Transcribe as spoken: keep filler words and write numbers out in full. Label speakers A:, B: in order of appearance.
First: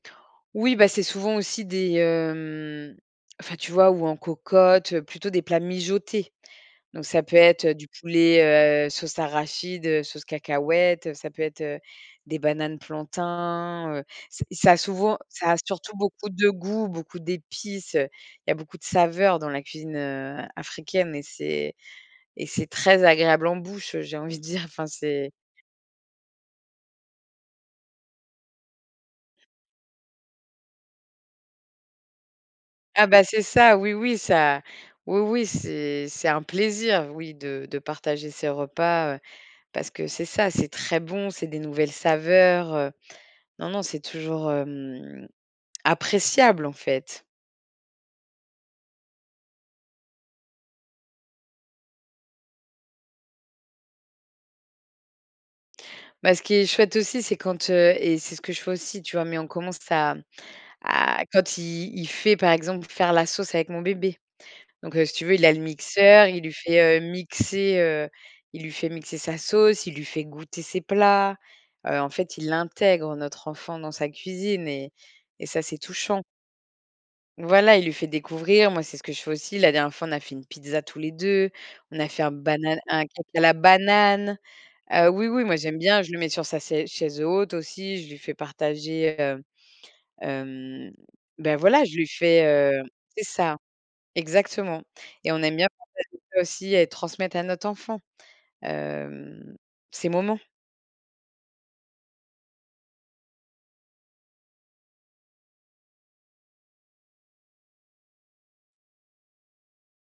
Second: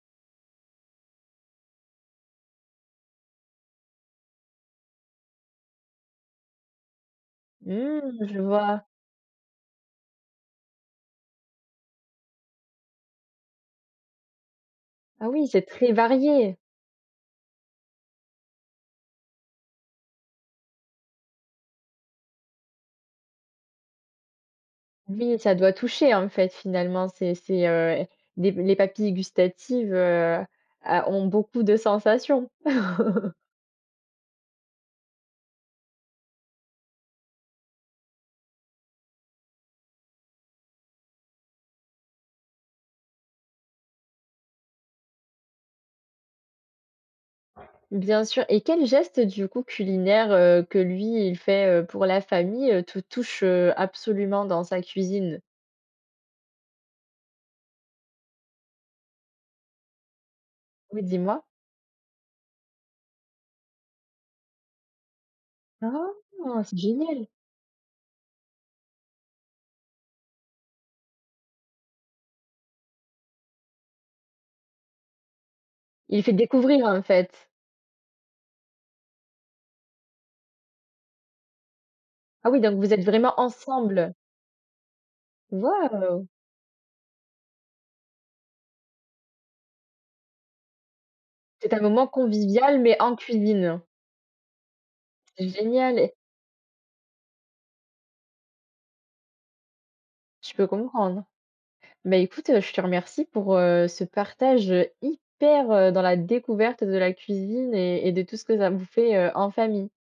A: Oui, ben, c'est souvent aussi des, hem, enfin, tu vois? Ou en cocotte, heu, plutôt des plats mijotés. Donc ça peut être, heu, du
B: Mmh, je vois.
A: poulet, heu, sauce arachide, heu, sauce cacahuète, heu, ça peut être, heu, des bananes plantains. Heu, c'est ça a souvent
B: Ah oui,
A: ça a
B: c'est très
A: surtout beaucoup de
B: varié.
A: goût, beaucoup d'épices. Il y a beaucoup de saveurs dans la cuisine, heu, a africaine mais c'est et c'est très agréable en bouche, heu, j'ai envie de dire, enfin, c'est
B: Oui, ça doit toucher en fait finalement, c'est c'est, heu, les les papilles gustatives, heu, a ont beaucoup de sensations.
A: Ah bah, c'est ça, oui, oui, ça oui, oui, c'est c'est un plaisir, oui, de de partager ses repas, heu, parce que c'est ça, c'est très bon c'est des nouvelles saveurs, heu, non non c'est toujours, hem, appréciable, en fait.
B: Bien sûr. Et quel geste du coup, culinaire, heu, que lui il fait, heu, pour la famille, heu, te touche, heu, absolument dans sa cuisine?
A: Ben, ce qui est chouette aussi, c'est quand, heu, et c'est ce que je fais aussi, tu vois? Mais on commence à
B: Oui,
A: à
B: dis-moi.
A: quand il il fait par exemple pour faire la sauce avec mon bébé. Donc, heu, si tu veux il a le mixeur, il lui
B: Oh! C'est
A: fait, heu,
B: génial!
A: mixer, heu, il lui fait mixer sa sauce, il lui fait goûter ses plats. Heu, en fait il intègre notre enfant dans sa cuisine et et ça c'est
B: Il
A: touchant.
B: fait découvrir, en fait?
A: Voilà, il lui fait découvrir. Moi, c'est ce que je fais aussi. La dernière fois, on a fait une pizza tous les deux, on a fait un
B: Ah oui, donc
A: banana
B: vous êtes
A: un cake
B: vraiment,
A: à la
B: ensemble?
A: banane. Heu, oui, oui, moi, j'aime bien, je le
B: Waouh!
A: mets sur sa sai chaise haute aussi, je lui fais partager, heu, hem, ben
B: C'est un
A: voilà, je
B: moment
A: lui fais,
B: convivial
A: heu
B: mais en
A: c'est ça,
B: cuisine.
A: exactement. Et on
B: C'est
A: aime bien
B: génial et
A: [unintelligible] aussi et transmettre à notre enfant, hem, ces moments.
B: Je peux comprendre. Ben, écoute, heu, je te remercie pour, heu, ce partage, heu, hyper, heu, dans la découverte de la cuisine et et de tout ce que ça vous fait, heu, en famille.